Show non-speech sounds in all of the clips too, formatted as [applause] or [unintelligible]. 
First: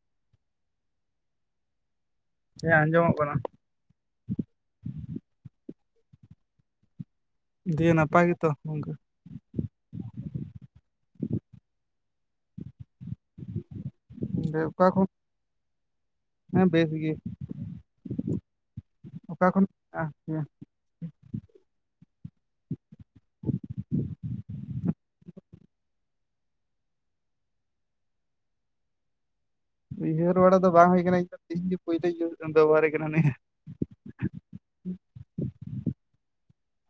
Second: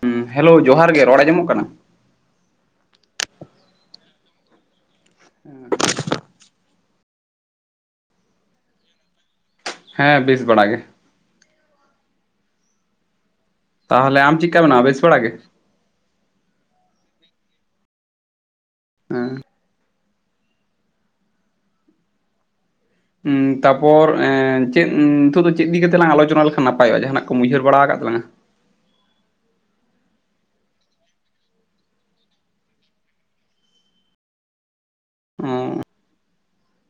ᱦᱩᱸ ᱦᱮᱞᱳ ᱡᱚᱦᱟᱨ ᱜᱮ ᱨᱚᱲ ᱟᱸᱡᱚᱢᱚᱜ ᱠᱟᱱᱟ ᱦᱮᱸ ᱟᱸᱡᱚᱢᱚᱜ ᱠᱟᱱᱟ [unintelligible] ᱫᱤᱭᱮ ᱱᱟᱯᱟᱭ ᱜᱮᱛᱚ ᱜᱚᱢᱠᱮ ᱦᱮᱸ ᱵᱤᱥ ᱵᱟᱲᱟ ᱜᱮ [inaudible] ᱛᱟᱦᱚᱞᱮ ᱟᱢ ᱪᱮᱫᱠᱟ ᱢᱮᱱᱟᱢᱟ ᱚᱠᱟ ᱵᱮᱥ ᱠᱷᱚᱱ ᱵᱟᱲᱟᱜ ᱜᱮ ᱦᱮᱸ ᱵᱮᱥ ᱜᱮ ᱦᱮᱸ ᱚᱠᱟ ᱠᱷᱚᱱ [unintelligible] ᱦᱮᱸ ᱛᱟᱯᱚᱨ ᱮ ᱪᱮᱫ ᱱᱤᱛᱚᱜ ᱫᱚ ᱪᱮᱫ ᱤᱫᱤ ᱠᱟᱛᱮᱞᱟᱝ ᱟᱞᱳᱪᱚᱱᱟ ᱞᱮᱠᱷᱟᱱ ᱱᱟᱯᱟᱭᱚᱜ-ᱟ ᱡᱟᱦᱟᱱᱟᱜ ᱠᱚ ᱩᱭᱦᱟᱹᱨ ᱵᱟᱲᱟ ᱟᱠᱟᱫ ᱛᱟᱞᱟᱝᱟ ᱩᱭᱦᱟᱹᱨ ᱵᱟᱲᱟ ᱫᱚ ᱵᱟᱝ ᱦᱩᱭ ᱠᱟᱱᱟ ᱤᱧᱫᱚ ᱛᱮᱦᱤᱧ ᱜᱮ ᱯᱩᱭᱞᱳᱧ ᱵᱮᱵᱚᱦᱟᱨᱮ ᱠᱟᱱᱟ ᱱᱤᱭᱟᱹ ᱩᱸ [unintelligible] ᱚᱸ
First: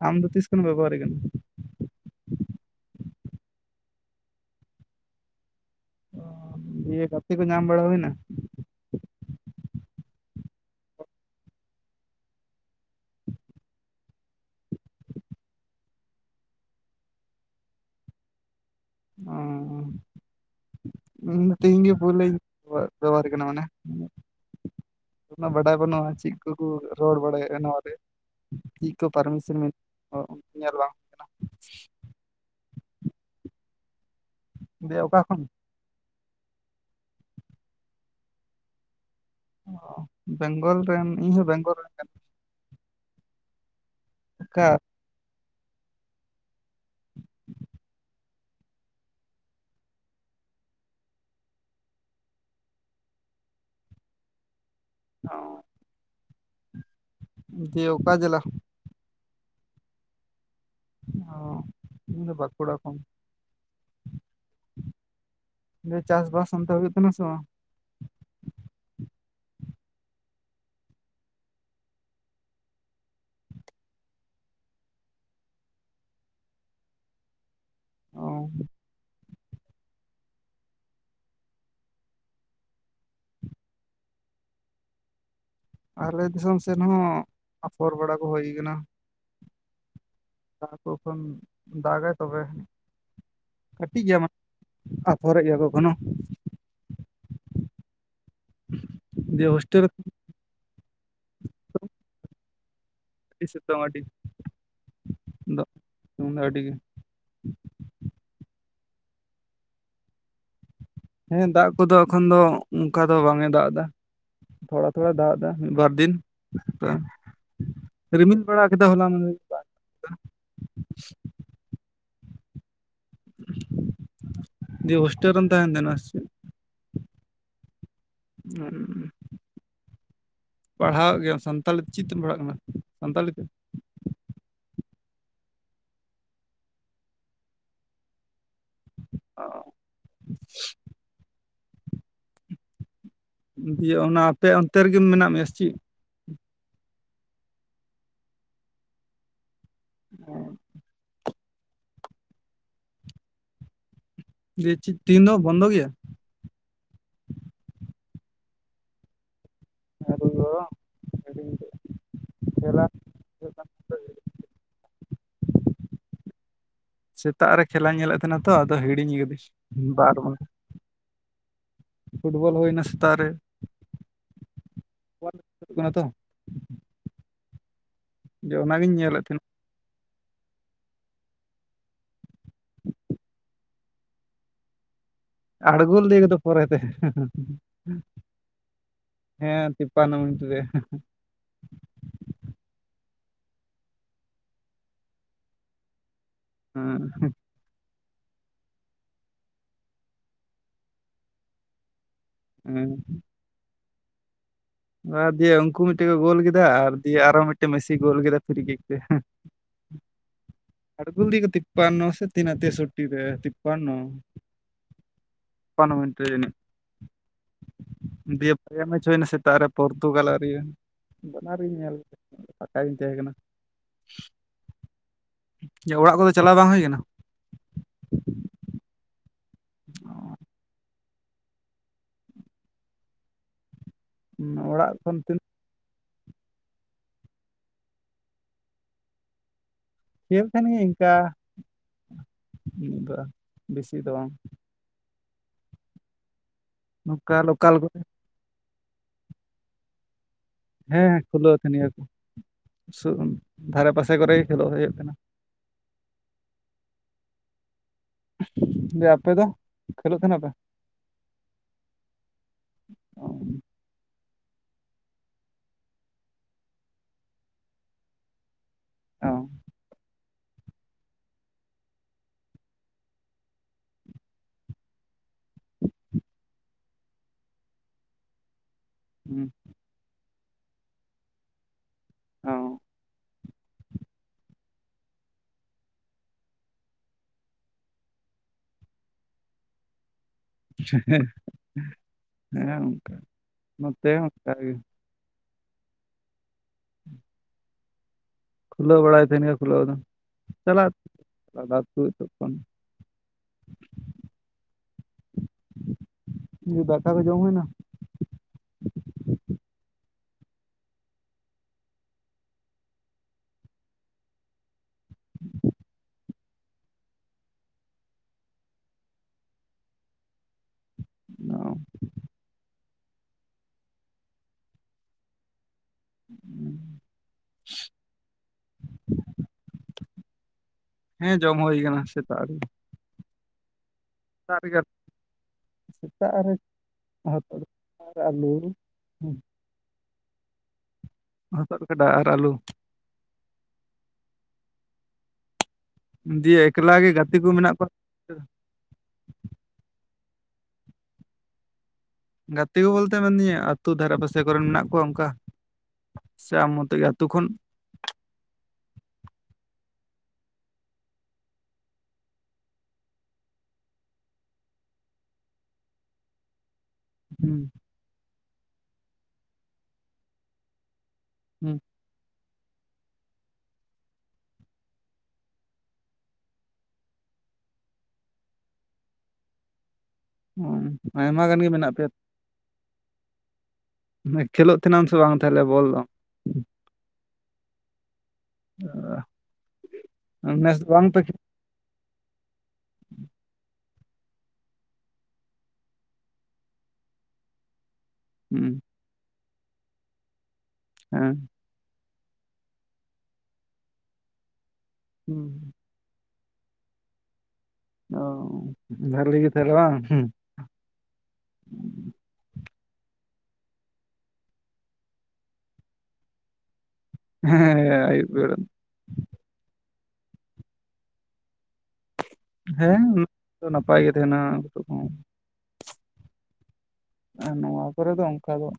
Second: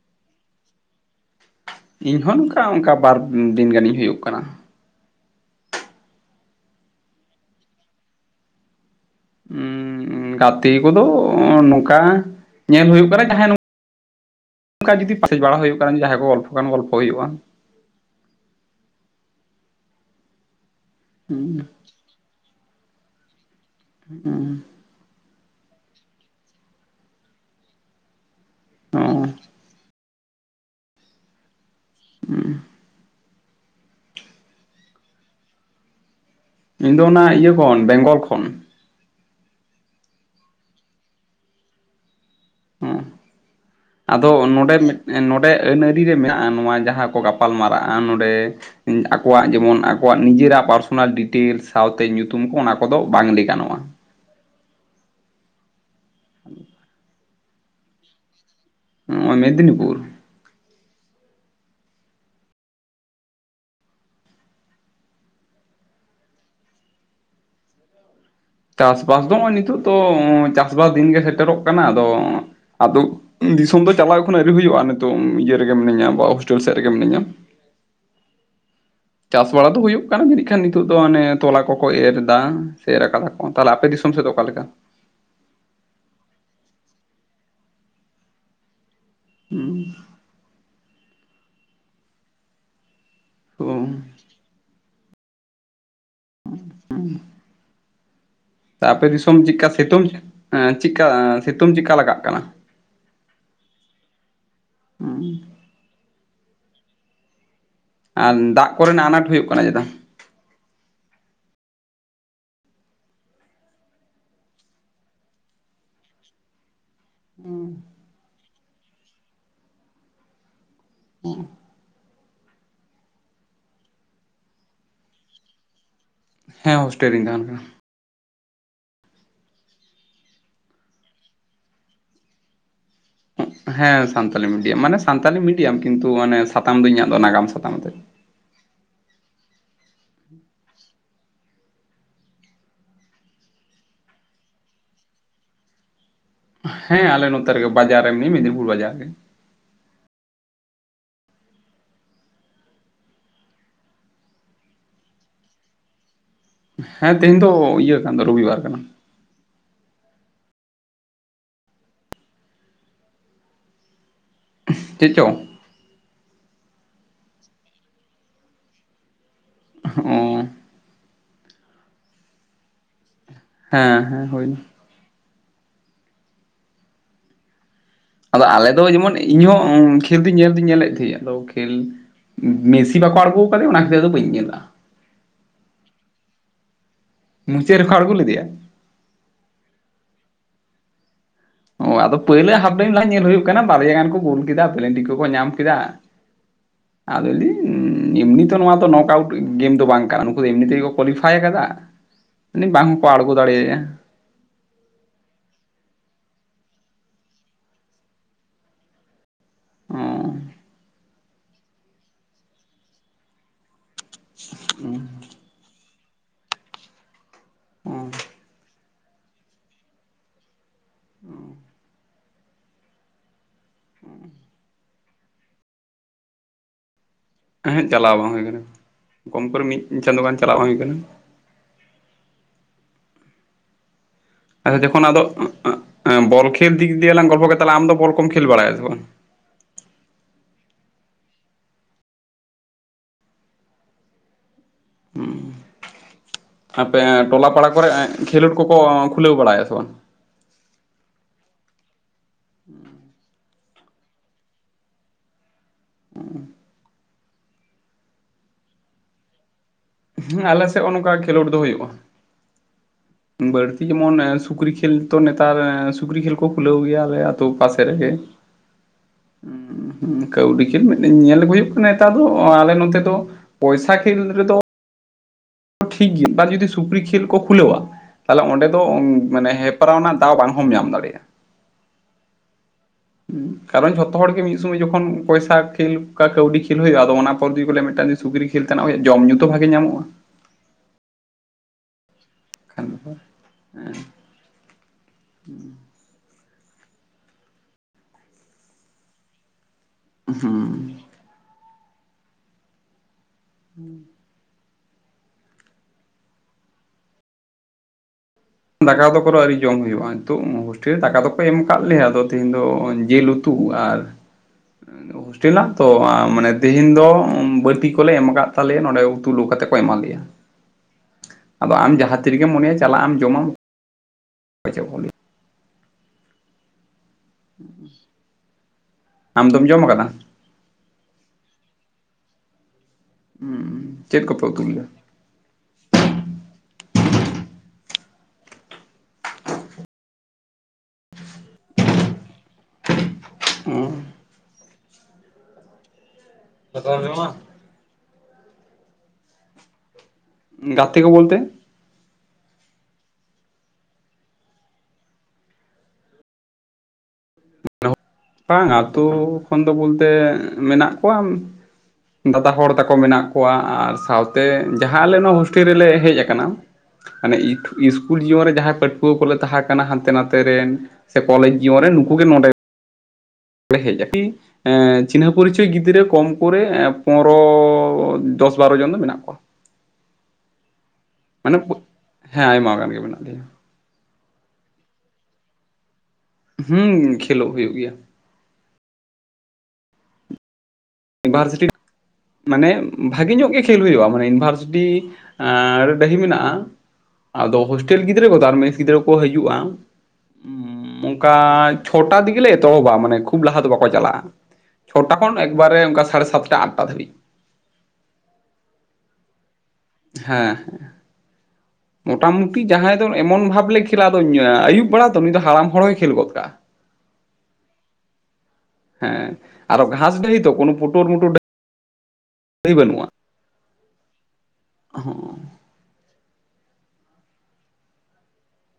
ᱟᱢ ᱫᱚ ᱛᱤᱥ ᱠᱷᱚᱱᱮᱢ ᱵᱮᱵᱚᱦᱟᱨᱮ ᱠᱟᱱᱟ ᱤᱧ ᱦᱚᱸ ᱱᱚᱝᱠᱟ ᱚᱱᱠᱟ ᱵᱟᱨ ᱫᱤᱱ ᱜᱟᱱᱤᱧ ᱦᱩᱭᱩᱜ ᱠᱟᱱᱟ ᱤᱭᱟᱹ ᱜᱟᱛᱮ ᱠᱚ ᱧᱟᱢ ᱵᱟᱲᱟ ᱦᱩᱭᱱᱟ ᱩ ᱜᱟᱛᱮ ᱠᱚᱫᱚ ᱱᱚᱝᱠᱟ ᱧᱮᱞ ᱦᱩᱭᱩᱜ ᱠᱟᱱᱟ ᱡᱟᱦᱟᱸ ᱚᱱᱠᱟ ᱡᱩᱫᱤ ᱯᱟᱥᱮᱡ ᱵᱟᱲᱟ ᱦᱩᱭᱩᱜ ᱠᱟᱱᱟ ᱡ ᱡᱟᱦᱟᱸᱭ ᱠᱚ ᱜᱚᱞᱯᱚ ᱠᱟᱱ ᱜᱚᱞᱯᱚ ᱦᱩᱭᱩᱜ-ᱟ ᱚ ᱤᱧᱫᱚ ᱦᱩᱸ ᱛᱮᱦᱤᱧ ᱜᱮ ᱯᱳᱭᱞᱳ ᱵᱮᱵᱚᱦᱟᱨ ᱠᱟᱱᱟ ᱢᱟᱱᱮ ᱦᱸ ᱩᱱᱟᱹᱜ ᱵᱟᱰᱟᱭ ᱵᱟᱹᱱᱩᱜ-ᱟ ᱪᱮᱫ ᱠᱚᱠᱚ ᱨᱚᱲ ᱵᱟᱲᱟᱭᱮᱫ-ᱟ ᱱᱚᱣᱟᱨᱮ ᱪᱮᱫ ᱠᱚ ᱚ ᱯᱟᱨᱢᱤᱥᱮᱱ ᱠᱩ ᱧᱮᱞ ᱵᱟᱝ ᱦᱩᱭ ᱠᱟᱱᱟ ᱦᱩᱢᱸ ᱫᱤᱭᱮ ᱚᱠᱟ ᱠᱷᱚᱱ ᱤᱧ ᱫᱚ ᱚᱱᱟ ᱤᱭᱟᱹ ᱠᱷᱚᱱ ᱵᱮᱝᱜᱚᱞ ᱠᱷᱚᱱ ᱚ ᱵᱮᱝᱜᱚᱞ ᱨᱮᱱ ᱤᱧ ᱦᱚᱸ ᱵᱮᱝᱜᱚᱞ ᱨᱮᱱ ᱠᱟᱱᱟ ᱦᱩᱸ ᱟᱫᱚ ᱚᱠᱟ ᱱᱚᱸᱰᱮ ᱱᱚᱸᱰᱮ ᱟᱹᱱ ᱟᱹᱨᱤ ᱨᱮ ᱢᱮᱱᱟᱜ-ᱟ ᱱᱚᱣᱟ ᱡᱟᱦᱟᱸ ᱠᱚ ᱜᱟᱯᱟᱞ ᱢᱟᱨᱟᱜ-ᱟ ᱱᱚᱰᱮ ᱟᱠᱚᱣᱟᱜ ᱡᱮᱢᱚᱱ ᱟᱠᱚᱣᱟᱜ ᱱᱤᱡᱮᱨᱟᱜ ᱯᱟᱨᱥᱳᱱᱟᱞ ᱰᱤᱴᱮᱞᱥ ᱥᱟᱶᱛᱮ ᱧᱩᱛᱩᱢ ᱠᱚ ᱚᱱᱟ ᱠᱚᱫᱚ ᱵᱟᱝᱞ ᱜᱟᱱᱚᱜ-ᱟ ᱚᱸ ᱫᱤᱭᱮ ᱚᱠᱟ ᱡᱮᱞᱟ? ᱱᱚᱣᱟ ᱚᱭ ᱢᱮᱫᱱᱤᱯᱩᱨ᱾ ᱚ, ᱤᱧ ᱫᱚ ᱵᱟᱸᱠᱩᱲᱟ ᱠᱷᱚᱱ᱾ ᱡᱮ ᱪᱟᱥᱵᱟᱥ ᱚᱱᱛᱮ ᱦᱩᱭᱩᱜ ᱠᱟᱱᱟ ᱥᱮ ᱵᱟᱝ? ᱪᱟᱥᱵᱟᱥ ᱫᱚ ᱱᱚᱜᱼᱚᱭ ᱱᱤᱛᱚᱜ ᱫᱚ, ᱪᱟᱥᱵᱟᱥ ᱫᱤᱱ ᱜᱮ ᱥᱮᱴᱮᱨᱚᱜ ᱠᱟᱱᱟ᱾ ᱟᱫᱚ ᱟᱫᱚ ᱫᱤᱥᱚᱢ ᱫᱚ ᱪᱟᱞᱟᱣ ᱮᱠᱷᱚᱱᱚ ᱟᱹᱣᱨᱤ ᱦᱩᱭᱩᱜᱼᱟ ᱱᱤᱛᱚᱜ, ᱤᱭᱟᱹ ᱨᱮᱜᱮ ᱢᱤᱱᱟᱹᱧᱟ ᱟᱵᱚᱣᱟᱜ ᱦᱳᱥᱴᱮᱞ ᱥᱮᱫ ᱨᱮᱜᱮ ᱢᱤᱱᱟᱹᱧ-ᱟ᱾ ᱚᱻ ᱪᱟᱥ ᱵᱟᱲᱟ ᱫᱚ ᱦᱩᱭᱩᱜ ᱠᱟᱱᱟ ᱡᱟᱹᱱᱤᱡ ᱠᱷᱟᱱ ᱱᱤᱛᱚᱜ ᱫᱚ ᱾ ᱚᱱᱮ ᱛᱚᱞᱟ ᱠᱚᱠᱚ ᱮᱨ ᱮᱫᱟ ᱥᱮ ᱮᱨ ᱟᱠᱟᱫᱟ ᱠᱚ᱾ ᱛᱟᱦᱚᱞᱮ ᱟᱯᱮ ᱫᱤᱥᱚᱢ ᱥᱮᱫ ᱫᱚ ᱚᱠᱟ ᱞᱮᱠᱟ? ᱟᱞᱮ ᱫᱤᱥᱚᱢ ᱥᱮᱱ ᱦᱚᱸ ᱟᱯᱷᱚᱨ ᱵᱟᱲᱟ ᱠᱚ ᱦᱳᱭ ᱠᱟᱱᱟ᱾ ᱦᱮᱸ ᱫᱚ ᱠᱚ ᱠᱷᱚᱱ ᱫᱟᱜ ᱜᱟᱭ ᱛᱚᱵᱮ ᱛᱚ ᱠᱟᱹᱴᱤᱡ [unintelligible] ᱟᱯᱷᱚᱨ ᱮᱜ ᱜᱮᱭᱟ ᱠᱚ ᱮᱠᱷᱚᱱᱳ᱾ ᱟᱯᱮ ᱫᱤᱥᱚᱢ ᱫᱤᱭᱮ ᱪᱮᱠᱠᱟ ᱦᱳᱥᱴᱮᱞ ᱨᱮ ᱥᱮᱛᱳᱝ? ᱦᱮᱸ ᱪᱮᱫᱠᱟ, ᱥᱮᱛᱳᱝ ᱪᱮᱫ ᱠᱟ ᱞᱟᱜᱟᱜ ᱠᱟᱱᱟ? ᱟᱹᱰᱤ ᱥᱤᱛᱩᱝ ᱟᱹᱰᱤ ᱾ ᱦᱩᱸ [unintelligible] ᱟᱹᱰᱤ ᱜᱮ᱾ ᱟᱨ ᱫᱟᱜ ᱠᱚ ᱨᱮᱱᱟᱜ ᱟᱱᱟᱴ ᱦᱩᱭᱩᱜ ᱠᱟᱱᱟ ᱪᱮᱫᱟ? ᱦᱮᱸ ᱫᱟᱜ ᱠᱚᱫᱚ ᱮᱠᱷᱚᱱ ᱫᱚ, ᱚᱱᱠᱟ ᱫᱚ ᱵᱟᱝ ᱮ ᱫᱟᱜ ᱮᱫᱟ᱾ ᱛᱷᱚᱲᱟ ᱛᱷᱚᱲᱟᱭ ᱫᱟᱜ ᱮᱫᱟ ᱢᱤᱫ ᱵᱟᱨ ᱫᱤᱱ᱾ [inaudible] ᱦᱮᱸ [unintelligible] ᱨᱤᱢᱤᱞ ᱵᱟᱲᱟ ᱠᱮᱫᱟ ᱦᱚᱞᱟ ᱢᱟᱫᱷᱮᱨ ᱢᱤᱫ ᱵᱟᱨ ᱾ ᱦᱮᱸ [unintelligible] ᱫᱤᱭᱮ ᱦᱚᱥᱴᱮᱞ ᱨᱮᱢ ᱛᱟᱦᱮᱱ ᱛᱟᱦᱮᱸ ᱟ ᱥᱮ ᱪᱮᱫ? ᱦᱮᱸ ᱦᱳᱥᱴᱮᱞ ᱨᱤᱧ ᱛᱟᱦᱮᱱ ᱠᱟᱱᱟ᱾ [inaudible] ᱯᱟᱲᱦᱟᱣ ᱮᱫ ᱜᱮᱭᱟᱢ ᱾ ᱥᱟᱱᱛᱟᱞᱤ ᱛᱮ ᱪᱤᱫ ᱛᱮᱢ ᱯᱟᱲᱦᱟᱜ ᱠᱟᱱᱟ ᱥᱟᱱᱛᱟᱞᱤ ᱛᱮ᱾ ᱦᱮᱸ ᱥᱟᱱᱛᱟᱞᱤ ᱢᱤᱰᱤᱭᱟᱢ᱾ ᱢᱟᱱᱮ ᱥᱟᱱᱛᱟᱞᱤ ᱢᱤᱰᱤᱭᱟᱢ ᱠᱤᱱᱛᱩ ᱢᱟᱱᱮ ᱥᱟᱛᱟᱢ ᱫᱚ ᱤᱧᱟᱹᱜ ᱫᱚ ᱱᱟᱜᱟᱢ ᱥᱟᱛᱟᱢ ᱛᱮ᱾ ᱚ [inaudible] ᱫᱤᱭᱮ ᱚᱱᱟ ᱟᱯᱮ ᱚᱱᱛᱮ ᱨᱮᱜᱮᱢ ᱢᱮᱱᱟᱜ ᱢᱮᱭᱟ ᱥᱤ ᱪᱤᱫ? ᱦᱮᱸ ᱟᱞᱮ ᱱᱚᱛᱮ ᱨᱮᱜᱮ, ᱵᱟᱡᱟᱨ ᱨᱮ ᱢᱤᱱᱟᱹᱧ-ᱟ ᱢᱮᱫᱱᱤᱯᱩᱨ ᱵᱟᱡᱟᱨ ᱨᱮ᱾ ᱦᱮᱸ ᱫᱤᱭᱮ ᱪᱤᱫ ᱛᱤᱱ ᱫᱚ ᱵᱚᱱᱫᱚ ᱜᱮᱭᱟ? ᱦᱮᱸ ᱛᱮᱦᱮᱧ ᱫᱚ ᱤᱭᱟᱹ ᱠᱟᱱᱟ ᱫᱚ ᱨᱚᱵᱤᱵᱟᱨ ᱠᱟᱱᱟ᱾ ᱦᱮᱸ ᱨᱚᱵᱤᱵᱟᱨ [unintelligible] [inaudible] ᱪᱤᱫ ᱪᱚᱝ ᱥᱮᱛᱟᱜ ᱨᱮ ᱠᱷᱮᱞᱟᱧ ᱧᱮᱞᱮᱫ ᱛᱟᱦᱮᱱᱟ ᱛᱚ᱾ ᱟᱫᱚ ᱦᱤᱲᱤᱧ ᱟᱠᱟᱫᱟᱹᱧ ᱵᱟᱨ ᱚ ᱦᱚᱸ᱾ ᱯᱷᱩᱴᱵᱚᱞ ᱦᱩᱭᱱᱟ ᱥᱮᱛᱟᱜ ᱨᱮ᱾ ᱦᱮᱸ ᱦᱮᱸ ᱦᱳᱭ ᱱᱟ᱾ [unintelligible] ᱟᱫᱚ ᱡᱮ ᱟᱞᱮ ᱫᱚ ᱚᱱᱟᱜᱤᱧ ᱡᱮᱢᱚᱱ ᱧᱮᱞᱮᱫ ᱛᱟᱦᱮᱱᱟ ᱤᱧᱦᱚᱸ ᱠᱷᱮᱞ ᱫᱚ ᱧᱮᱞ ᱫᱩᱧ ᱧᱮᱞ ᱮᱫ ᱛᱟᱦᱮᱸ᱾ ᱟᱫᱚ ᱠᱷᱮᱞ ᱢᱮᱥᱤ ᱵᱟᱠᱚ ᱟᱬᱜᱚ ᱟᱠᱟᱫᱮᱭᱟ ᱚᱱᱟ ᱠᱷᱟᱹᱛᱤᱨ ᱫᱚ ᱵᱟᱹᱧ ᱧᱮᱞ ᱞᱟᱜ-ᱟ᱾ ᱟᱲᱜᱳ ᱞᱮᱫᱮᱭᱟ ᱠᱚ ᱯᱚᱨᱮᱛᱮ᱾ ᱢᱩᱪᱟᱹᱫ ᱨᱮ ᱠᱚ ᱟᱲᱜᱩ ᱞᱮᱫᱮᱭᱟ? ᱦᱮᱸ ᱛᱤᱯᱟᱱᱱᱚ ᱢᱤᱱᱤᱴ ᱨᱮ᱾ ᱚ ᱟᱫᱚ ᱯᱟᱹᱭᱞᱟᱹ ᱦᱟᱯ ᱴᱟᱭᱤᱢ ᱞᱟᱦᱟ ᱧᱮᱞ ᱦᱳᱭᱳᱜ ᱠᱟᱱᱟ ᱾ᱵᱟᱨᱭᱟ ᱜᱟᱱ ᱠᱚ ᱜᱳᱞ ᱠᱮᱫᱟ᱾ ᱯᱞᱮᱱᱴᱤᱠ ᱠᱚ ᱧᱟᱢ ᱠᱮᱫᱟ᱾ ᱦᱮᱸ [unintelligible] ᱩᱸ ᱮᱢᱱᱤ ᱛᱚ ᱱᱚᱣᱟ ᱫᱚ ᱱᱚᱠ ᱟᱣᱩᱴ ᱜᱮᱢ ᱫᱚ ᱵᱟᱝ ᱠᱟᱱᱟ ᱱᱩᱠᱩ ᱫᱚ ᱮᱢᱱᱤ ᱛᱮᱜᱮ ᱠᱚ ᱠᱳᱣᱟᱞᱤᱯᱷᱟᱭ ᱠᱟᱫᱟ᱾ ᱵᱟᱝ ᱦᱮᱸ ᱠᱚ ᱟᱲᱜᱩ ᱫᱟᱲᱮᱭᱮᱭᱟ᱾ ᱟᱨ ᱫᱤᱭᱮ ᱩᱱᱠᱩ ᱢᱤᱫᱴᱮᱡ ᱠᱚ ᱜᱳᱞ ᱠᱮᱫᱟ, ᱟᱨ ᱫᱤᱭᱮ ᱟᱨᱚ ᱢᱤᱫᱴᱮᱡ ᱢᱮᱥᱤ ᱜᱳᱞ ᱠᱮᱫᱟ ᱯᱷᱨᱤ ᱠᱤᱠ ᱛᱮ᱾ ᱚ ᱟᱲᱜᱩ ᱞᱤᱫᱤᱭᱟᱠᱚ ᱛᱤᱯᱟᱱᱱᱚ ᱥᱮ ᱛᱤᱱᱟᱹᱜ ᱛᱮᱥᱳᱴᱴᱤ ᱨᱮ ᱛᱤᱯᱟᱱᱱᱚ [inaudible] ᱛᱤᱯᱟᱱᱚ ᱢᱤᱱᱤᱴ ᱨᱮ ᱡᱟᱹᱱᱤᱡ, ᱫᱤᱭᱮ ᱵᱟᱨᱭᱟ ᱢᱮᱪ ᱦᱩᱭᱱᱟ ᱥᱮᱛᱟᱜ ᱨᱮ᱾ ᱯᱚᱨᱛᱩᱜᱟᱞ ᱜᱟᱞᱟᱨᱤ ᱵᱟᱱᱟᱨᱤᱧ ᱧᱮᱞ ᱯᱷᱟᱠᱟ ᱜᱤᱧ ᱛᱟᱦᱮᱸ ᱠᱟᱱᱟ᱾ ᱡᱮ ᱚᱲᱟᱜ ᱠᱚᱫᱚ ᱪᱟᱞᱟᱣ ᱵᱟᱝ ᱦᱩᱭ ᱠᱟᱱᱟ? ᱮᱸᱦᱮᱸᱜ ᱪᱟᱞᱟᱣ ᱵᱟᱝ ᱦᱩᱭ ᱠᱟᱱᱟ ᱾ᱠᱚᱢ ᱠᱚᱨᱮ ᱢᱤᱫ ᱪᱟᱸᱫᱳ ᱜᱟᱱ ᱪᱟᱞᱟᱜ ᱵᱟᱝ ᱦᱩᱭ ᱠᱟᱱᱟ᱾ ᱟᱪᱪᱷᱟ ᱚᱲᱟᱜ ᱡᱚᱠᱷᱚᱱ ᱠᱷᱚᱱ ᱟᱫᱚ ᱛᱤᱱᱟᱹᱜ ᱵᱚᱞ ᱠᱷᱮᱞ ᱫᱤᱠ ᱫᱤᱭᱮ ᱞᱟᱝ ᱜᱚᱞᱯᱷᱚ ᱠᱮᱫ᱾ ᱛᱟᱦᱟᱞᱮ ᱟᱢ ᱫᱚ ᱵᱚᱞ ᱠᱚᱢ ᱠᱷᱮᱞ ᱵᱟᱲᱟᱭᱟ ᱥᱮ ᱵᱟᱝ? ᱠᱷᱮᱞ ᱛᱟᱦᱮᱱ ᱜᱤᱭᱟᱹᱧ ᱤᱱᱠᱟ, ᱢᱤᱫ ᱵᱟᱨ ᱵᱮᱥᱤ ᱫᱚ ᱵᱟᱝ᱾ ᱦᱩᱸ ᱟᱯᱮ ᱱᱚᱝᱠᱟ ᱴᱚᱞᱟᱯᱟᱲᱟ ᱞᱳᱠᱟᱞ ᱠᱚᱨᱮ ᱠᱷᱮᱞᱳᱰ ᱠᱚᱠᱚ ᱠᱷᱩᱞᱟᱹᱣ ᱵᱟᱲᱟᱭ ᱮᱜ-ᱟ ᱥᱮ ᱵᱟᱝ᱾ ᱦᱮᱸ ᱦᱮᱸ ᱠᱷᱩᱞᱟᱹᱣ ᱛᱟᱦᱮ ᱱᱤᱭᱟᱹ ᱠᱚ [inaudible] ᱫᱷᱟᱨᱮ ᱯᱟᱥᱮ ᱠᱚᱨᱮ ᱜᱮ ᱠᱷᱮᱞᱳᱜ ᱦᱳᱭᱳᱜ ᱠᱟᱱᱟ᱾ ᱚᱸ ᱫᱤᱭᱮ ᱟᱯᱮ ᱫᱚ ᱠᱷᱮᱞᱳᱜ ᱦᱩᱸ ᱛᱟᱦᱮᱱᱟᱯᱮ? ᱟᱞᱮ ᱥᱮᱫ ᱦᱚᱸ ᱱᱚᱠᱟ ᱠᱷᱮᱞᱳᱰ ᱫᱚ ᱦᱩᱭᱩᱜᱼᱟ᱾ [inaudible] ᱵᱟᱹᱲᱛᱤ ᱡᱮᱢᱚᱱ ᱥᱩᱠᱨᱤ ᱠᱷᱮᱞ ᱛᱚ ᱱᱮᱛᱟᱨ ᱥᱩᱠᱨᱤ ᱠᱷᱮᱞ ᱠᱚ ᱠᱷᱩᱞᱟᱹᱣ ᱜᱮᱭᱟ ᱟᱞᱮ ᱟᱹᱛᱩ ᱯᱟᱥᱮ ᱨᱮᱜᱮ᱾ ᱚᱸ ᱠᱟᱹᱣᱰᱤ ᱠᱷᱮᱞ ᱢᱤᱫᱴᱮᱱ ᱧᱮᱞ ᱦᱩᱭᱩᱜ ᱠᱟᱱᱟ᱾ ᱱᱮᱛᱟᱨ ᱫᱚ ᱟᱞᱮ ᱱᱚᱱᱛᱮ ᱫᱚ ᱯᱚᱭᱥᱟ ᱠᱷᱮᱞ ᱨᱮᱫᱚ ᱴᱷᱤᱠ ᱜᱤ ᱵᱟᱝ ᱡᱩᱫᱤ ᱥᱩᱠᱨᱤ ᱠᱷᱮᱞ ᱠᱚ ᱠᱷᱩᱞᱟᱹᱣᱼᱟ, ᱛᱟᱦᱚᱞᱮ ᱚᱸᱰᱮ ᱫᱚ ᱢᱟᱱᱮ ᱦᱮᱯᱲᱟᱣ ᱨᱮᱱᱟᱜ ᱛᱟᱣ ᱵᱟᱝ ᱦᱚᱢ ᱧᱟᱢ ᱫᱟᱲᱮᱭᱟᱜᱼᱟ᱾ ᱚᱸ ᱠᱟᱨᱚᱱ ᱡᱷᱚᱛᱚ ᱦᱚᱲ ᱜᱮ ᱢᱤᱫ ᱥᱩᱢᱚᱭ ᱡᱚᱠᱷᱚᱱ ᱯᱚᱭᱥᱟ ᱠᱷᱮᱞ ᱠᱟᱹᱣᱰᱤ ᱠᱷᱮᱞ ᱦᱩᱭᱩᱜᱼᱟ ᱟᱫᱚ ᱚᱱᱟ ᱯᱚᱨ ᱡᱩᱫᱤ ᱠᱚ ᱞᱟᱹᱭᱟ ᱢᱤᱫᱴᱮᱱ ᱥᱩᱠᱨᱤ ᱠᱷᱮᱞ ᱛᱮᱱᱟᱜ ᱦᱩᱭᱩᱜ ᱡᱚᱢ ᱧᱩᱸ ᱛᱚ ᱵᱷᱟᱜᱮ ᱧᱟᱢᱚᱜᱼᱟ᱾ ᱦᱮᱸ ᱠᱷᱟᱱ ᱚᱱᱠᱟ ᱱᱚᱛᱮ ᱦᱚ ᱚᱱᱠᱟ ᱜᱮ᱾ ᱠᱷᱩᱞᱟᱹᱣ ᱵᱟᱲᱟᱭ ᱛᱟᱦᱮᱱ ᱜᱮ ᱠᱷᱩᱞᱟᱹᱣ ᱫᱚ ᱦᱩᱸ ᱪᱟᱞᱟᱜ [unintelligible] ᱛᱚᱠᱷᱚᱱ᱾ ᱦᱩᱸ᱾ ᱫᱤᱭᱮ ᱫᱟᱠᱟ ᱠᱚ ᱡᱚᱢ ᱦᱩᱭᱱᱟ? ᱫᱟᱠᱟ ᱫᱚ ᱠᱚᱨᱚ ᱟᱹᱣᱨᱤ ᱡᱚᱢ ᱦᱩᱭᱩᱜᱼᱟ᱾ ᱱᱤᱛᱚᱜ ᱦᱳᱥᱴᱮᱞ ᱨᱮ ᱫᱟᱠᱟ ᱫᱚᱠᱚ ᱮᱢ ᱠᱟᱫ ᱞᱮᱭᱟ ᱟᱫᱚ ᱛᱤᱦᱤᱧ ᱫᱚ ᱡᱤᱞ ᱩᱛᱩ ᱟᱨ [inaudible] ᱦᱳᱥᱴᱮᱞ ᱨᱮᱱᱟᱜ ᱛᱚ ᱢᱟᱱᱮ ᱛᱤᱦᱤᱧ ᱫᱚ ᱵᱟᱹᱛᱤ ᱠᱚᱞᱮ ᱮᱢ ᱠᱟᱫ ᱛᱟᱞᱮᱭᱟ ᱱᱚᱸᱰᱮ ᱩᱛᱩ ᱞᱩ ᱠᱟᱛᱮᱫ ᱠᱚ ᱮᱢᱟ ᱞᱮᱭᱟ᱾ [inaudible] ᱟᱫᱚ ᱟᱢ ᱡᱟᱦᱟᱸ ᱛᱤ ᱨᱮᱜᱮᱢ ᱢᱚᱱᱮᱭᱟ ᱪᱟᱞᱟᱜ ᱟᱢ ᱡᱚᱢᱟᱢ᱾ [unintelligible] ᱦᱮᱸ᱾ ᱟᱢ ᱫᱚᱢ ᱡᱚᱢ ᱟᱠᱟᱫᱟ? ᱦᱮᱸ ᱡᱚᱢ ᱦᱩᱭ ᱠᱟᱱᱟ ᱥᱮᱛᱟᱜ ᱨᱮ᱾ ᱦᱩᱸ᱾ [unintelligible] ᱥᱮᱛᱟᱜ ᱨᱮ ᱦᱚᱛᱚᱜ ᱟᱨ ᱟᱹᱞᱩ᱾ ᱦᱚᱛᱚᱫ ᱠᱷᱟᱰᱟ ᱟᱨ ᱟᱹᱞᱩ᱾ [unintelligible] ᱫᱤᱭᱮ ᱮᱠᱞᱟ ᱜᱮ ᱜᱟᱛᱮ ᱠᱩ ᱢᱮᱱᱟᱜ ᱠᱚᱣᱟ ᱾ ᱜᱟᱛᱮ ᱠᱩ ᱵᱳᱞᱛᱮ ᱾ ᱜᱟᱛᱮ ᱠᱚ ᱵᱳᱞᱛᱮ ᱢᱮᱱᱫᱤᱧ ᱟᱹᱛᱩ ᱫᱷᱟᱨᱮ ᱯᱟᱥᱮ ᱠᱚᱨᱮᱱ ᱢᱮᱱᱟᱜ ᱠᱚᱣᱟ ᱚᱝᱠᱟ ᱾ ᱥᱮ ᱟᱢ ᱢᱚᱛᱚ ᱜᱮ ᱟᱹᱛᱩ ᱠᱷᱚᱱ ᱾ ᱵᱟᱝᱟ ᱛᱩ ᱠᱷᱚᱱ ᱫᱚ ᱵᱳᱞᱛᱮ ᱢᱮᱱᱟᱜ ᱠᱚᱣᱟ᱾ ᱫᱟᱫᱟ ᱦᱚᱲ ᱛᱟᱠᱚ ᱢᱮᱱᱟᱜ ᱠᱚᱣᱟ, ᱟᱨ ᱥᱟᱶᱛᱮ ᱡᱟᱦᱟᱸ ᱟᱞᱮ ᱱᱚᱣᱟ ᱦᱳᱥᱴᱮᱞ ᱨᱮᱞᱮ ᱦᱮᱡ ᱟᱠᱟᱱᱟ᱾ ᱢᱟᱱᱮ ᱦᱩᱸ ᱤᱥᱠᱩᱞ ᱡᱤᱭᱚᱱ ᱨᱮ ᱡᱟᱦᱟᱸᱭ ᱯᱟᱹᱴᱷᱩᱣᱟᱹ ᱠᱚ ᱛᱟᱦᱮᱸ ᱠᱟᱱᱟ ᱦᱟᱱᱛᱮ ᱱᱟᱛᱮ ᱨᱮᱱ ᱾ ᱥᱮ ᱠᱚᱞᱮᱡᱽ ᱦᱩᱸ ᱡᱤᱭᱚᱱ ᱨᱮ ᱱᱩᱠᱩ ᱜᱮ ᱱᱚᱰᱮ, ᱦᱮᱡ ᱟᱠᱟᱱᱟ, ᱠᱤ ᱪᱤᱱᱦᱟᱹ ᱯᱚᱨᱤᱪᱚᱭ ᱜᱤᱫᱽᱨᱟᱹ ᱠᱚᱢ ᱠᱚᱨᱮ, ᱯᱚᱱᱨᱚ ᱫᱚᱥ ᱵᱟᱨᱚ ᱡᱚᱱ ᱫᱚ ᱢᱮᱱᱟᱜ ᱠᱚᱣᱟ ᱾ ᱚ ᱟᱭᱢᱟ ᱢᱟᱱᱮ ᱜᱟᱱ ᱜᱮ ᱢᱮᱱᱟᱜ ᱯᱮᱭᱟ ᱦᱮᱸ ᱟᱭᱢᱟ ᱜᱟᱱ ᱜᱮ ᱢᱮᱱᱟᱜ ᱞᱮᱭᱟ ᱾ ᱠᱷᱮᱞᱳᱜ ᱛᱟᱦᱮᱱᱟᱢ ᱥᱮ ᱵᱟᱝ ᱛᱟᱦᱚᱞᱮ ᱵᱚᱞ ᱫᱚ? ᱦᱮᱸ ᱠᱷᱮᱞᱳᱜ ᱦᱩᱭᱩᱜ ᱜᱮᱭᱟ ᱾ ᱱᱮᱥ ᱵᱟᱝ ᱯᱮ, ᱢᱟᱱᱮ ᱵᱷᱟᱜᱮ ᱧᱚᱜ ᱜᱮ ᱠᱷᱮᱞ ᱦᱩᱭᱩᱜᱼᱟ, ᱢᱟᱱᱮ ᱤᱸᱵᱷᱟᱨ ᱥᱮᱴᱤ, ᱟᱨ ᱰᱟᱹᱦᱤ ᱢᱮᱱᱟᱜᱼᱟ ᱾ ᱟᱫᱚ ᱦᱳᱥᱴᱮᱞ ᱜᱤᱫᱽᱨᱟᱹ ᱠᱚᱫᱚ ᱟᱨ ᱦᱩᱸ ᱢᱮᱥ ᱜᱤᱫᱽᱨᱟᱹ ᱠᱚ ᱠᱚ ᱦᱤᱡᱩᱜᱼᱟ, ᱦᱮᱸ ᱚᱝᱠᱟ ᱪᱷᱚᱴᱟ ᱫᱤᱠ ᱞᱮ ᱮᱛᱚᱦᱚᱵᱟ, ᱢᱟᱱᱮ ᱠᱷᱩᱵ ᱞᱟᱦᱟ ᱫᱚ ᱵᱟᱠᱚ ᱪᱟᱞᱟᱜᱼᱟ ᱾ ᱪᱷᱚᱴᱟ ᱠᱷᱚᱱ ᱮᱠ ᱦᱩᱸ, ᱚᱱᱠᱟ ᱥᱟᱲᱮ ᱥᱟᱛᱴᱟ ᱟᱴᱴᱟ ᱫᱷᱟᱹᱵᱤᱡ᱾ [unintelligible] ᱦᱮᱸ ᱢᱚᱴᱟ ᱢᱩᱴᱤ ᱡᱟᱦᱟᱸᱭ ᱫᱚ ᱮᱢᱚᱱ ᱵᱷᱟᱵ ᱞᱮ ᱠᱷᱮᱞᱟ ᱫᱩᱹᱧ ᱟᱹᱭᱩᱵ ᱵᱮᱲᱟ ᱫᱚ ᱩᱱᱤ ᱫᱚ ᱦᱟᱲᱟᱢ ᱦᱚᱲᱜᱮᱭ ᱠᱷᱮᱞ ᱜᱚᱫ ᱠᱟᱜᱼᱟ ᱾ ᱦᱮᱸ ᱟᱭᱩᱵ ᱵᱮᱲ ᱦᱮᱸ ᱟᱫᱚ ᱜᱷᱟᱥ ᱰᱤᱦᱤ ᱛᱚ ᱯᱩᱴᱩᱨ ᱢᱩᱴᱩᱨ ᱰᱟᱹᱦᱤ ᱦᱮᱸ ᱵᱟᱹᱱᱩᱜᱼᱟ ᱫᱚ ᱱᱟᱯᱟᱭ ᱜᱮ ᱛᱟᱦᱮᱱᱟ ᱾ ᱟᱨ ᱱᱚᱣᱟ ᱠᱚᱨᱮ ᱫᱚ ᱚᱱᱠᱟ ᱫᱚ,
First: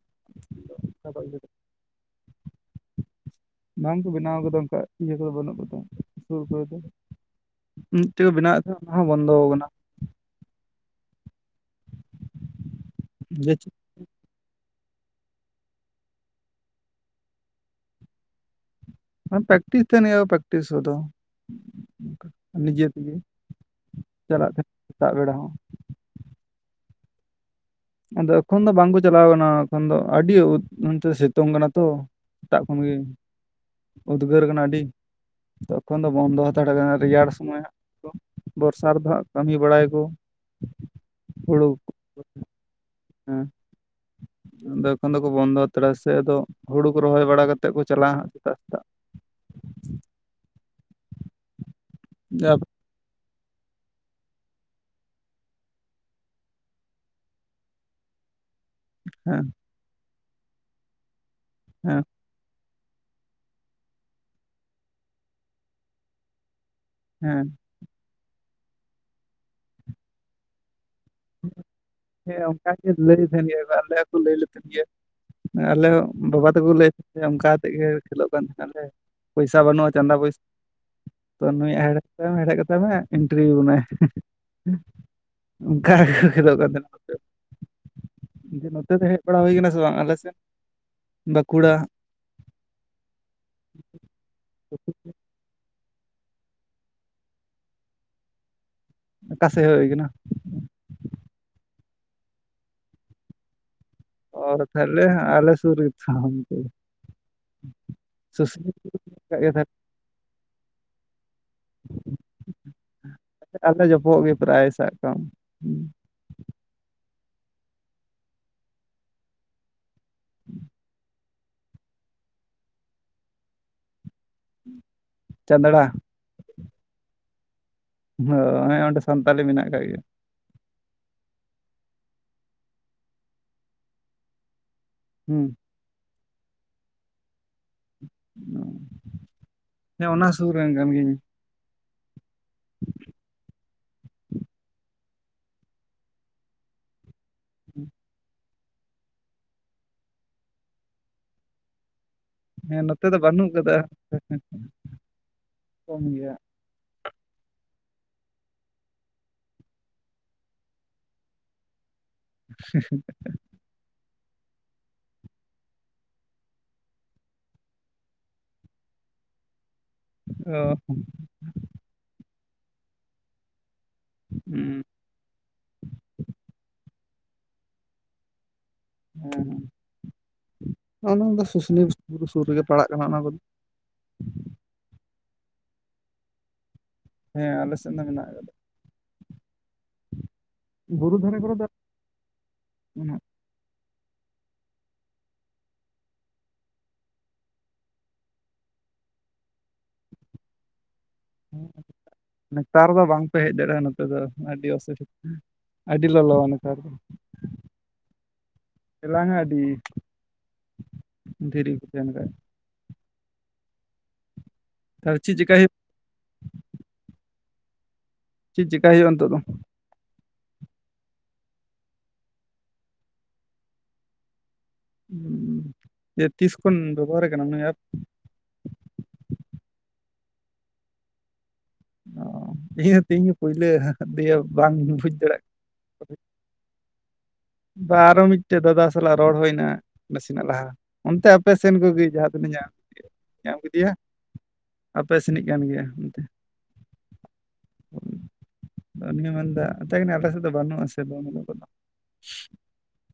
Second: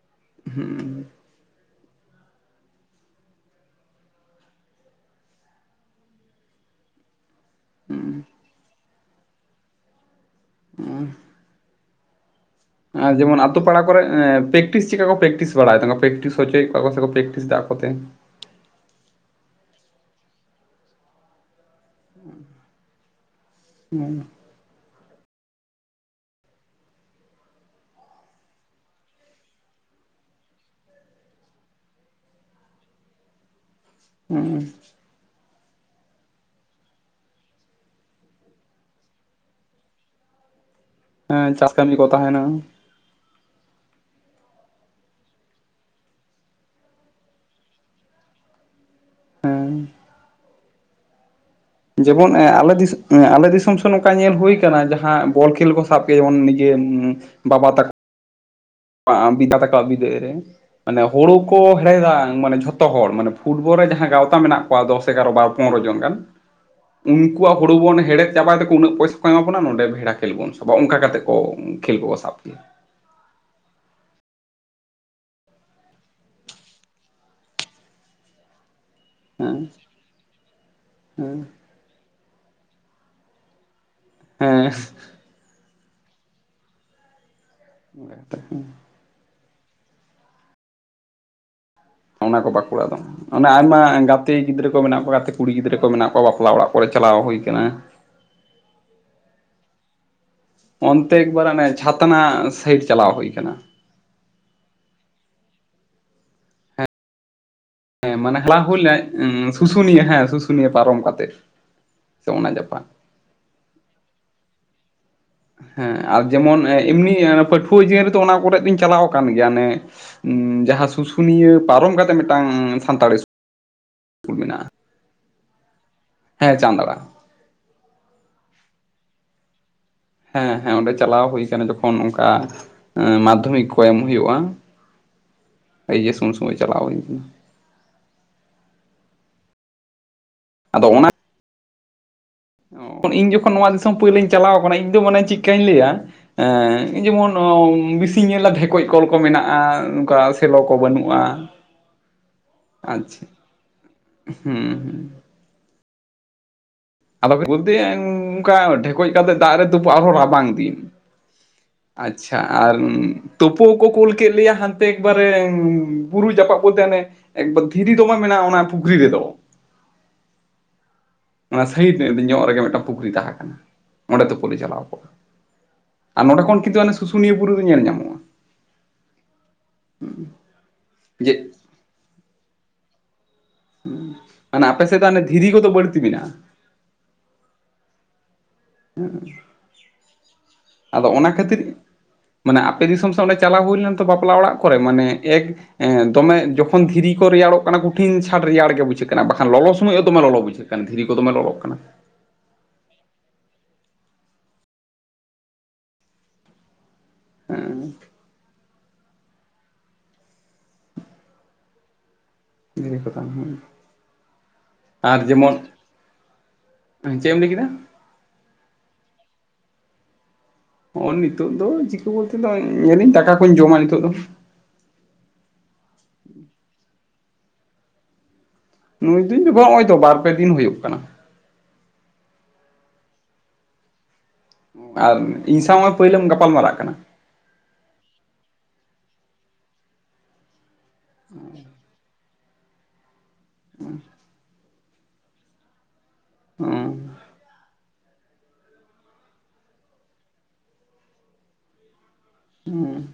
ᱦᱩᱸ [inaudible] ᱵᱟᱝ ᱠᱚ ᱵᱮᱱᱟᱣ ᱠᱟᱫᱟ, ᱚᱱᱠᱟ ᱤᱭᱟᱹ ᱠᱚᱫᱚ ᱵᱟᱹᱱᱩᱜ ᱠᱟᱫᱟ ᱥᱩᱨ ᱠᱚᱨᱮ ᱫᱚ ᱢᱤᱫ ᱛᱮᱱ ᱠᱚ ᱵᱮᱱᱟᱣ ᱮ ᱛᱟᱦᱮᱸᱱᱟ ᱚᱱᱟ ᱦᱚᱸ ᱵᱚᱱᱫᱚ ᱟᱠᱟᱱᱟ ᱾ [unintelligible] ᱡᱮᱢᱚᱱ ᱡᱮ ᱟᱛᱳ ᱯᱟᱲᱟ, ᱯᱮᱠᱴᱤᱥ ᱪᱮᱠᱟ ᱠᱚ ᱯᱨᱮᱠᱴᱤᱥ ᱵᱟᱲᱟᱭᱮᱫᱟ ᱯᱮᱠᱴᱤᱥ ᱦᱚᱪᱚᱭᱮᱫ ᱠᱚᱣᱟ ᱥᱮ ᱯᱨᱮᱠᱴᱤᱥ ᱫᱟ ᱟᱠᱚᱛᱮ? ᱯᱮᱠᱴᱤᱥ ᱛᱟᱦᱮ ᱱᱤᱭᱟᱹ ᱯᱮᱠᱴᱤᱥ ᱠᱚᱫᱚ ᱱᱤᱡᱮ ᱛᱮᱜᱮ ᱾ ᱦᱮᱸ ᱪᱟᱞᱟᱜ ᱛᱮ ᱥᱮᱛᱟᱜ ᱵᱮᱲᱟ ᱦᱚᱸ ᱟᱫᱚ ᱮᱠᱷᱚᱱ ᱫᱚ ᱵᱟᱝᱠᱚ ᱪᱟᱞᱟᱣ ᱠᱟᱱᱟ, ᱮᱠᱷᱚᱱ ᱫᱚ ᱟᱹᱰᱤ ᱛᱮ ᱥᱤᱛᱩᱝ ᱠᱟᱱᱟ ᱛᱚ ᱾ ᱥᱮᱛᱟᱜ ᱠᱷᱚᱱᱜᱮ, ᱩᱫᱽᱜᱟᱹᱨ ᱠᱟᱱᱟ ᱟᱹᱰᱤ ᱾ ᱛᱚᱠᱷᱚᱱ ᱫᱚ ᱵᱚᱱᱫᱚ ᱦᱟᱛᱟᱲ ᱠᱟᱱᱟ ᱨᱮᱭᱟᱲ ᱥᱚᱢᱚᱭ ᱦᱟᱜᱠᱚ ᱵᱚᱨᱥᱟ ᱨᱮᱫᱚ ᱦᱟᱸᱜ ᱠᱟᱹᱢᱤ ᱵᱟᱲᱟᱭᱟᱠᱚ ᱾ [inaudible] ᱦᱮᱸ ᱪᱟᱥ ᱠᱟᱹᱢᱤ ᱠᱚ ᱛᱟᱦᱮᱱᱟ ᱾ ᱦᱮᱸ ᱟᱫᱚ ᱮᱠᱷᱚᱱ ᱫᱚᱠᱚ ᱵᱚᱱᱫᱚ ᱦᱟᱛᱟᱲᱟ ᱥᱮ ᱟᱫᱚ ᱦᱩᱲᱩ ᱠᱚ ᱨᱚᱦᱚᱭ ᱵᱟᱲᱟ ᱠᱟᱛᱮᱫ ᱠᱚ ᱪᱟᱞᱟᱜᱼᱟ ᱦᱟᱸᱜ, ᱥᱮᱛᱟᱜ ᱥᱮᱛᱟᱜ, ᱦᱮᱸ ᱡᱮᱢᱚᱱ ᱟᱞᱮ ᱫᱤᱥ ᱟᱞᱮ ᱫᱤᱥᱚᱢ ᱥᱮᱱ ᱱᱚᱱᱠᱟ ᱧᱮᱞ ᱦᱩᱭ ᱟᱠᱟᱱᱟᱱᱟ, ᱡᱟᱦᱟᱸ ᱵᱚᱞ ᱠᱷᱮᱞ ᱠᱚ ᱥᱟᱵ ᱠᱮᱭᱟ ᱡᱮᱢᱚᱱ ᱱᱤᱡᱮ ᱵᱟᱵᱟ ᱛᱟᱠᱚ ᱾ ᱦᱮᱸ ᱵᱤᱫ ᱛᱟᱠᱚᱵᱤᱫ ᱨᱮ, ᱢᱟᱱᱮ ᱦᱩᱲᱩ ᱠᱚ ᱦᱮᱸ ᱦᱮᱲᱦᱮᱫᱟ ᱾ ᱢᱟᱱᱮ ᱡᱷᱚᱛᱚ ᱦᱚᱲ ᱢᱟᱱᱮ ᱯᱷᱩᱴᱵᱚᱞ ᱨᱮ ᱡᱟᱦᱟᱸ ᱜᱟᱶᱛᱟ ᱢᱮᱱᱟᱜ ᱠᱚᱣᱟ ᱫᱚᱥ ᱮᱜᱟᱨᱚ ᱵᱟᱨ ᱯᱚᱱᱨᱚ ᱡᱚᱱ ᱜᱟᱱ ᱦᱮᱸ ᱩᱱᱠᱩᱣᱟᱜ ᱦᱩᱲᱩ ᱵᱚᱱ ᱦᱮᱦᱮᱫ ᱪᱟᱵᱟᱭᱟᱠᱚ ᱩᱱᱟᱹᱜ ᱯᱚᱭᱥᱟ ᱠᱚ ᱮᱢᱟ ᱵᱚᱱᱟ ᱱᱚᱰᱮ ᱵᱷᱮᱲᱟ ᱠᱷᱮᱞ ᱵᱚᱱ ᱥᱟᱵᱟ ᱚᱱᱠᱟ ᱠᱟᱛᱮᱫ ᱠᱚ ᱠᱷᱮᱞ ᱠᱚᱠᱚ ᱥᱟᱵ ᱦᱮᱸ ᱜᱮᱭᱟ ᱚᱱᱠᱟ ᱜᱮ ᱞᱟᱹᱭ ᱛᱟᱦᱮᱱ ᱜᱮ ᱟᱞᱮᱠᱚ ᱞᱟᱹᱭ ᱞᱮ ᱛᱟᱦᱮᱱ ᱜᱮᱭᱟ ᱟᱞᱮ ᱵᱟᱵᱟ ᱛᱮᱠᱚ ᱞᱟᱹᱭᱮᱭᱟ ᱚᱱᱠᱟᱠᱟᱛᱮᱫ ᱜᱮ ᱠᱷᱮᱞᱳᱜ ᱠᱟᱱ ᱛᱟᱦᱮᱱᱟᱞᱮ ᱯᱚᱭᱥᱟ ᱦᱮᱸ ᱵᱟᱹᱱᱩᱜᱼᱟ ᱪᱟᱸᱫᱟ ᱯᱚᱭᱥᱟ ᱛᱚ ᱦᱮᱸ ᱱᱩᱭᱟᱜ ᱦᱮᱲ ᱦᱮᱲᱮᱡ ᱠᱟᱛᱟᱭ ᱢᱮ ᱮᱱᱴᱨᱤ ᱟᱵᱚᱱᱟᱭ ᱦᱮᱸ ᱠᱷᱮᱞᱚᱜ ᱠᱟᱱ ᱛᱟᱦᱮᱱᱟ ᱱᱚᱛᱮ ᱱᱚᱛᱮ ᱫᱚ ᱦᱮᱡ ᱵᱟᱲᱟ ᱦᱩᱭ ᱟᱠᱟᱱᱟ ᱥᱮ ᱵᱟᱝ ᱟᱞᱮᱥᱮᱫ ᱵᱟᱸᱠᱩᱲᱟ ᱚᱱᱟ ᱠᱚ ᱵᱟᱸᱠᱩᱲᱟ ᱫᱚ ᱚᱱᱮ ᱟᱭᱢᱟ ᱜᱟᱛᱮ ᱜᱤᱫᱽᱨᱟᱹ ᱠᱚ ᱢᱮᱱᱟᱜ ᱠᱚᱣᱟ ᱜᱟᱛᱮ ᱠᱚ ᱠᱩᱲᱤ ᱜᱤᱫᱽᱨᱟᱹ ᱠᱚ ᱢᱮᱱᱟᱜ ᱠᱚᱣᱟ ᱵᱟᱯᱞᱟ ᱚᱲᱟᱜ ᱠᱚᱲᱮ ᱪᱟᱞᱟᱣ ᱦᱩᱭ ᱠᱟᱱᱟ ᱚᱠᱟ ᱥᱮᱜ ᱦᱮᱡ ᱦᱩᱭ ᱠᱟᱱᱟ? ᱚᱱᱛᱮ ᱮᱠᱵᱟᱨᱟᱱᱮ ᱪᱷᱟᱛᱱᱟᱜ ᱥᱟᱹᱭᱤᱰ ᱪᱟᱞᱟᱣ ᱦᱩᱭ ᱠᱟᱱᱟ᱾ ᱚ ᱛᱟᱦᱚᱞᱮ ᱦᱟᱸ ᱟᱞᱮ ᱥᱩᱨ ᱜᱮ ᱛᱚ ᱚᱱᱛᱮ ᱫᱚ ᱦᱮᱸ ᱢᱟᱱᱮ ᱪᱟᱞᱟᱜ ᱥᱩᱥᱱᱤ ᱦᱩᱭ ᱠᱟᱜ ᱞᱮᱱᱟ ᱜᱮ ᱛᱟᱦᱚᱞᱮ ᱥᱩᱥᱩᱱᱤᱭᱟᱹ ᱦᱮᱸ ᱥᱩᱥᱩᱱᱤᱭᱟᱹ ᱯᱟᱨᱚᱢ ᱠᱟᱛᱮᱜ ᱥᱮ ᱚᱱᱟ ᱡᱟᱯᱟᱜ ᱟᱞᱮ ᱡᱚᱯᱚᱜ ᱜᱮ ᱯᱨᱟᱭ ᱥᱟᱜ ᱠᱟᱜ ᱢᱮ ᱦᱮᱸ ᱟᱨ ᱡᱮᱢᱚᱱ ᱮ ᱤᱢᱱᱤ ᱯᱟᱹᱴᱦᱩᱣ ᱡᱤᱭᱚᱱ ᱨᱮᱫᱚ ᱚᱱᱟ ᱠᱚᱨᱮᱜ ᱫᱩᱧ ᱪᱟᱞᱟᱣᱼᱠᱟᱱ ᱜᱮᱭᱟ ᱱᱮ ᱩᱸᱻ ᱡᱟᱦᱟᱸ ᱥᱩᱥᱩᱱᱤᱭᱟᱹ ᱯᱟᱨᱚᱢ ᱠᱟᱛᱮ ᱢᱤᱴᱟᱝ ᱥᱟᱱᱛᱟᱲ ᱮᱥ ᱠᱩᱞ ᱢᱮᱱᱟᱜ ᱪᱟᱸᱫᱲᱟ ᱦᱮᱸ ᱪᱟᱸᱫᱟᱲᱟ ᱦ ᱦᱮᱸ ᱚᱸᱰᱮ ᱥᱟᱱᱛᱟᱞᱤ ᱢᱮᱱᱟᱜ ᱟᱠᱟᱜ ᱜᱮᱭᱟ᱾ ᱦᱮᱸᱻᱦᱮᱸ ᱚᱸᱰᱮ ᱪᱟᱞᱟᱣ ᱦᱩᱭᱠᱟᱱᱟ ᱡᱚᱠᱷᱚᱱ ᱚᱝᱠᱟ ᱟᱸ ᱢᱟᱫᱽᱫᱷᱚᱢᱤᱠ ᱠᱚ ᱮᱢ ᱦᱩᱭᱩᱜᱼᱟ᱾ ᱦᱩᱸ ᱮᱭᱤᱪᱮᱥ ᱮᱢ ᱩᱱ ᱥᱚᱢᱚᱭ ᱪᱟᱞᱟᱣ ᱦᱩᱭ ᱠᱟᱱᱟ ᱦᱮᱸ ᱚᱱᱟ ᱥᱩᱨ ᱨᱮᱱ ᱠᱟᱱ ᱜᱤᱭᱟᱹᱧ᱾ ᱦᱚᱸ ᱤᱧ ᱡᱚᱠᱷᱚᱱ ᱱᱚᱣᱟ ᱫᱤᱥᱚᱢ ᱯᱩᱭᱞᱟᱹᱧ ᱪᱟᱞᱟᱣ ᱠᱟᱱᱟ ᱤᱧ ᱫᱚ ᱢᱟᱱᱮ ᱪᱤᱠᱟᱹᱧ ᱞᱟᱹᱭᱟ? ᱮᱸᱻ ᱡᱮᱢᱚᱱ ᱚᱸᱻ ᱵᱤᱥᱤᱧ ᱧᱮᱞᱟ ᱵᱷᱮᱠᱚᱡ ᱠᱚᱞ ᱠᱚ ᱢᱮᱱᱟᱜᱼᱟ ᱚᱱᱠᱟ ᱥᱮᱞᱚ ᱠᱚ ᱵᱟᱹᱱᱩᱜᱼᱟ᱾ ᱦᱮᱸ ᱱᱚᱛᱮ ᱫᱚ ᱟᱪᱪᱷᱟ ᱵᱟᱹᱱᱩᱜ ᱠᱟᱫᱟ ᱦᱩᱸ ᱦᱩᱸ [inaudible] ᱠᱚᱢ ᱜᱮᱭᱟ ᱟᱫᱚ ᱵᱩᱫᱷᱤᱭᱤᱟ. ᱧ ᱚᱝᱠᱟ ᱰᱷᱮᱠᱚᱡ ᱠᱟᱛᱮᱫ ᱫᱟᱜ ᱨᱮ ᱛᱩᱯᱩ ᱟᱨᱦᱚ ᱨᱟᱵᱟᱝ ᱫᱤᱱ ᱟᱪᱪᱷᱟ ᱟᱨᱼᱢ ᱛᱳᱯᱩᱜ ᱠᱚ ᱠᱳᱞ ᱠᱮᱫ ᱞᱮᱭᱟ ᱦᱟᱱᱛᱮ ᱮᱠᱵᱟᱨᱮ ᱩᱸ ᱵᱩᱨᱩ ᱡᱟᱯᱟᱜ ᱵᱚᱞᱛᱮ ᱦᱟᱱᱮ ᱮᱠᱵᱟᱫ ᱫᱷᱤᱨᱤ ᱫᱚᱢᱮ ᱢᱮᱱᱟᱜᱼᱟ ᱚᱱᱟ ᱯᱩᱠᱷᱨᱤ ᱨᱮᱫᱚ᱾ ᱚ ᱚᱱᱟ ᱥᱟ. ᱭᱤᱰ ᱧᱚᱜ ᱨᱮᱜᱮ ᱢᱤᱫᱴᱟ ᱯᱩᱠᱷᱨᱤ ᱛᱟᱦᱮᱸ ᱠᱟᱱᱟ ᱚᱸᱰᱮ ᱛᱩᱯᱩᱞᱮ ᱦᱩᱸ ᱪᱟᱞᱟᱣ ᱠᱚᱜᱼᱟ ᱟᱨ ᱱᱚᱰᱮ ᱠᱷᱚᱱ ᱠᱤᱱᱛᱩ ᱥᱩᱥᱩᱱᱤᱭᱟᱹ ᱵᱩᱨᱩ ᱧᱮᱞ ᱧᱟᱢᱚᱜᱼᱟ᱾ ᱦᱮᱸ ᱚᱱᱟ ᱡᱮ ᱫᱚ ᱥᱩᱥᱩᱱᱤᱭᱟᱹ ᱵᱩᱨᱩ ᱥᱩᱨ ᱨᱮᱜᱮ ᱯᱟᱲᱟᱜ ᱠᱟᱱᱟ ᱚᱱᱟ ᱠᱚ ᱟᱱᱟ ᱟᱯᱮ ᱥᱮᱫ ᱫᱚ ᱟᱱᱮ ᱫᱷᱤᱨᱤ ᱠᱚᱫᱚ ᱵᱟᱹᱲᱛᱤ ᱢᱮᱱᱟᱜᱼᱟ? ᱦᱮᱸ ᱟᱞᱮ ᱥᱮᱱ ᱫᱚ ᱦᱮᱱᱟᱜ ᱟᱠᱟᱫᱟ᱾ ᱟᱫᱚ ᱵᱩᱨᱩ ᱚᱱᱟ ᱫᱷᱟᱨᱮ ᱠᱚᱨᱮ ᱠᱷᱟᱹᱛᱤᱨ ᱫᱚ ᱢᱟᱱᱮᱜ ᱟᱯᱮ ᱫᱤᱥᱚᱢ ᱥᱚ ᱢᱮᱱᱟᱜ ᱚᱞᱮ ᱪᱟᱞᱟᱣ ᱦᱩᱭ ᱞᱮᱱ ᱛᱚ ᱵᱟᱯᱞᱟ ᱚᱲᱟᱜ ᱠᱚᱨᱮ ᱢᱟᱱᱮ ᱮᱠ ᱮᱸ ᱫᱚᱢᱮ ᱡᱚᱠᱦᱚᱱ ᱫᱷᱤᱨᱤ ᱠᱚ ᱨᱮᱭᱟᱲᱚᱜ ᱠᱟᱱᱟ ᱠᱩᱴᱷᱤᱱ ᱪᱷᱟᱴ ᱨᱮᱭᱟᱲ ᱜᱮ ᱵᱩᱡᱷᱟᱹᱜ ᱠᱟᱱᱟ ᱵᱟᱠᱷᱟᱱ ᱞᱚᱞᱚ ᱥᱚᱢᱚᱭ ᱫᱚᱢᱮ ᱞᱚᱞᱚ ᱵᱩᱡᱷᱟᱹᱜᱼᱟ᱾ ᱮᱠᱟᱱ ᱫᱷᱤᱨᱤ ᱠᱚ ᱫᱚᱢᱮ ᱞᱚᱞᱚᱜ ᱠᱟᱱᱟ᱾ ᱟᱠᱟᱫᱟ᱾ ᱱᱮᱛᱟᱨ ᱫᱚ ᱵᱟᱝᱯᱮ ᱦᱮᱡ ᱫᱟᱲᱮᱼᱟ ᱱᱚᱛᱮ ᱫᱚ ᱟᱹᱰᱤ ᱚᱥᱩ [unintelligible] ᱟᱹᱰᱤ ᱞᱚᱞᱚᱣᱟ ᱱᱮᱛᱟᱨ ᱫᱚ᱾ ᱦᱮᱸᱼᱮ ᱮᱞᱟᱝᱼᱟᱹᱰᱤ ᱫᱷᱤᱨᱤ ᱠᱚᱛᱮᱱ ᱠᱷᱟᱱ ᱾ ᱫᱷᱤᱨᱤ ᱠᱚ ᱛᱟᱦᱮᱱ ᱛᱟᱦᱚᱞᱮ ᱟᱨ ᱪᱮᱫ ᱡᱮᱢᱚᱱ ᱪᱮᱠᱟᱭ ᱦᱩᱭᱩᱜ ᱦᱮᱸ ᱪᱮ ᱮᱢ ᱞᱟ. ᱭ ᱠᱮᱫᱟ? ᱪᱮᱜ ᱪᱮᱠᱟ ᱦᱚᱭᱩᱜᱼᱟ ᱱᱤᱛᱚᱜ ᱫᱚ? ᱚ ᱱᱤᱛᱚᱜ ᱫᱚ ᱪᱤᱠᱟᱹ ᱛᱮ ᱫᱚ ᱧᱮᱞᱤᱧ ᱫᱟᱠᱟ ᱠᱩᱧ ᱡᱚᱢᱟ ᱱᱤᱛᱚᱜ ᱫᱚ᱾ ᱩᱸᱻ ᱡᱮ ᱛᱤᱥᱠᱷᱚᱱ ᱵᱮᱵᱦᱟᱨ ᱠᱟᱱᱟᱢ ᱱᱩᱭ ᱮᱯ? ᱱᱩᱭ ᱫᱩᱧ [inaudible] ᱱᱚᱜᱚᱭ ᱫᱚ ᱵᱟᱨ ᱯᱮ ᱫᱤᱱ ᱦᱩᱭᱩᱜ ᱠᱟᱱᱟ, ᱚ ᱤᱤᱦᱚ ᱛᱮᱦᱤᱧ ᱯᱳᱭᱞᱟᱹ ᱫᱮᱣ ᱟᱨ ᱤᱧ ᱥᱟᱶ ᱢᱟ ᱯᱟᱹᱭᱞᱟᱹᱢ ᱜᱟᱯᱟᱞ ᱢᱟᱨᱟᱜ ᱠᱟᱱᱟ ᱵᱟ ᱟᱨᱚ ᱢᱤᱜᱴᱟᱹ ᱫᱟᱫᱟ ᱥᱟᱞᱟᱜ ᱨᱚᱲ ᱦᱩᱭᱱᱟ ᱱᱟᱥᱮᱱᱟᱜ ᱞᱟᱦᱟ᱾ ᱚᱱᱛᱮ ᱟᱯᱮ ᱥᱮᱱ ᱠᱚᱜᱮ ᱡᱟᱦᱟ ᱛᱤᱱᱟᱹᱜ ᱧᱟᱢᱼᱠᱮ ᱧᱟᱢ ᱠᱮᱫᱮᱭᱟ ᱟᱯᱮ ᱥᱮᱱᱤᱜ ᱠᱟᱱ ᱜᱮᱭᱟ ᱚᱸᱛᱮ ᱚᱸ ᱟ ᱱᱤᱭᱟᱹ ᱢᱮᱱᱫᱟ ᱮᱛᱟᱭ ᱠᱟᱱᱟᱹ ᱟᱞᱮ ᱥᱮᱫ ᱫᱚ ᱵᱟᱹᱱᱩᱜ ᱟᱥᱮ ᱵᱟᱱᱩᱜ ᱟ ᱠᱚᱫᱚ᱾ ᱚᱸ